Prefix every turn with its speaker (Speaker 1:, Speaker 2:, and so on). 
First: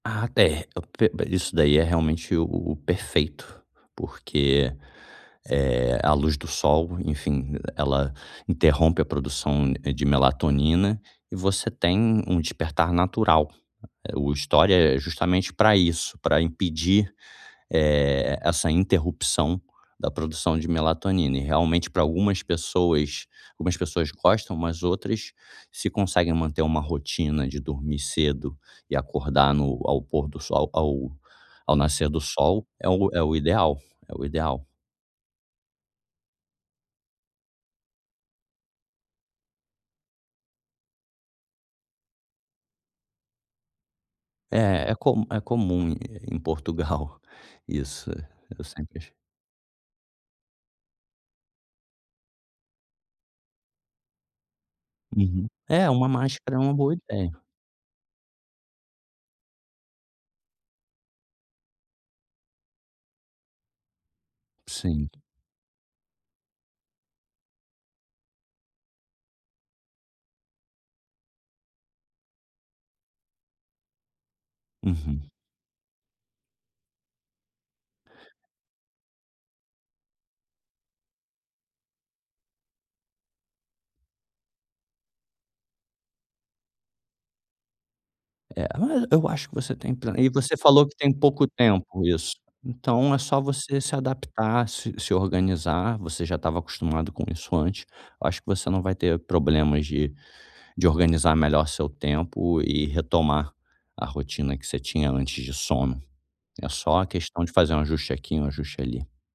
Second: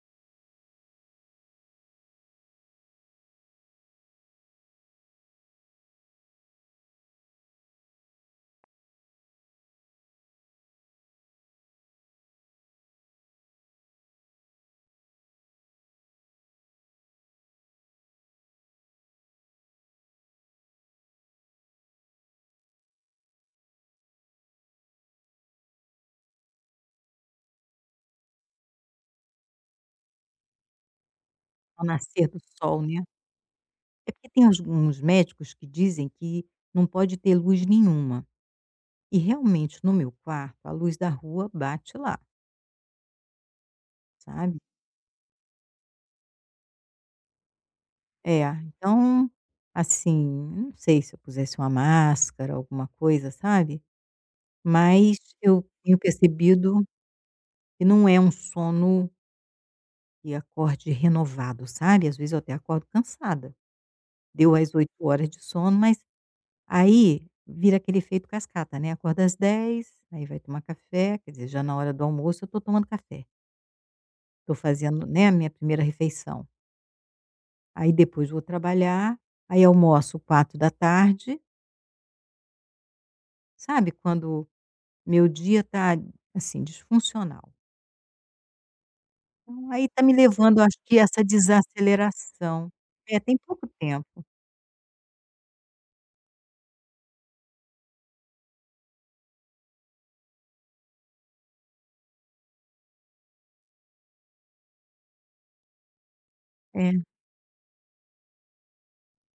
Speaker 1: Ah, é. Eu p p isso daí é realmente o o perfeito, porque, eh, a luz do sol, enfim, ela interrompe a produção, eh, de melatonina e você tem um despertar natural, eh, o estore é justamente para isso, para impedir, eh, essa interrupção da produção de melatonina e realmente para algumas pessoas algumas pessoas gostam, mas outras se conseguem manter uma rotina de dormir cedo e acordar no ao pôr do sol, ao ao
Speaker 2: Ao
Speaker 1: nascer do
Speaker 2: nascer do
Speaker 1: sol
Speaker 2: sol,
Speaker 1: é
Speaker 2: né.
Speaker 1: o é o ideal
Speaker 2: É
Speaker 1: é o
Speaker 2: porque tem uns
Speaker 1: ideal.
Speaker 2: uns médicos que dizem que não pode ter luz nenhuma, e realmente no meu quarto a luz da rua bate lá. Sabe?
Speaker 1: Eh, é comu é comum em Portugal isso,
Speaker 2: É,
Speaker 1: eu sempre
Speaker 2: então assim, eu não sei se eu pusesse uma máscara, alguma coisa, sabe? Mas
Speaker 1: Uhum.
Speaker 2: eu
Speaker 1: É
Speaker 2: tenho
Speaker 1: uma máscara é uma
Speaker 2: percebido
Speaker 1: boa ideia.
Speaker 2: que não é um sono que acorde renovado, sabe, às vezes eu até acordo cansada. Deu as 8
Speaker 1: Sim.
Speaker 2: horas de sono mas aí vira aquele efeito cascata, né, acorda às 10:00, aí vai tomar café, quer dizer, já na hora do almoço eu estou tomando café. Tô fazendo, né,
Speaker 1: Uhum.
Speaker 2: a minha primeira refeição. Aí depois vou trabalhar, aí almoço 16:00. Sabe quando meu dia está, assim, disfuncional?
Speaker 1: É, mas eu acho que
Speaker 2: Então,
Speaker 1: você
Speaker 2: aí
Speaker 1: tem
Speaker 2: está
Speaker 1: ple
Speaker 2: me
Speaker 1: e você
Speaker 2: levando, acho
Speaker 1: falou que
Speaker 2: que a
Speaker 1: tem
Speaker 2: essa
Speaker 1: pouco tempo isso,
Speaker 2: desaceleração.
Speaker 1: então é
Speaker 2: É, tem
Speaker 1: só
Speaker 2: pouco
Speaker 1: você se
Speaker 2: tempo.
Speaker 1: adaptar, se se organizar, você já estava acostumado com isso antes. Eu acho que você não vai ter problemas de de organizar melhor seu tempo e retomar a rotina que você tinha antes de sono. É
Speaker 2: É.
Speaker 1: só questão de fazer um ajuste aqui, um ajuste ali.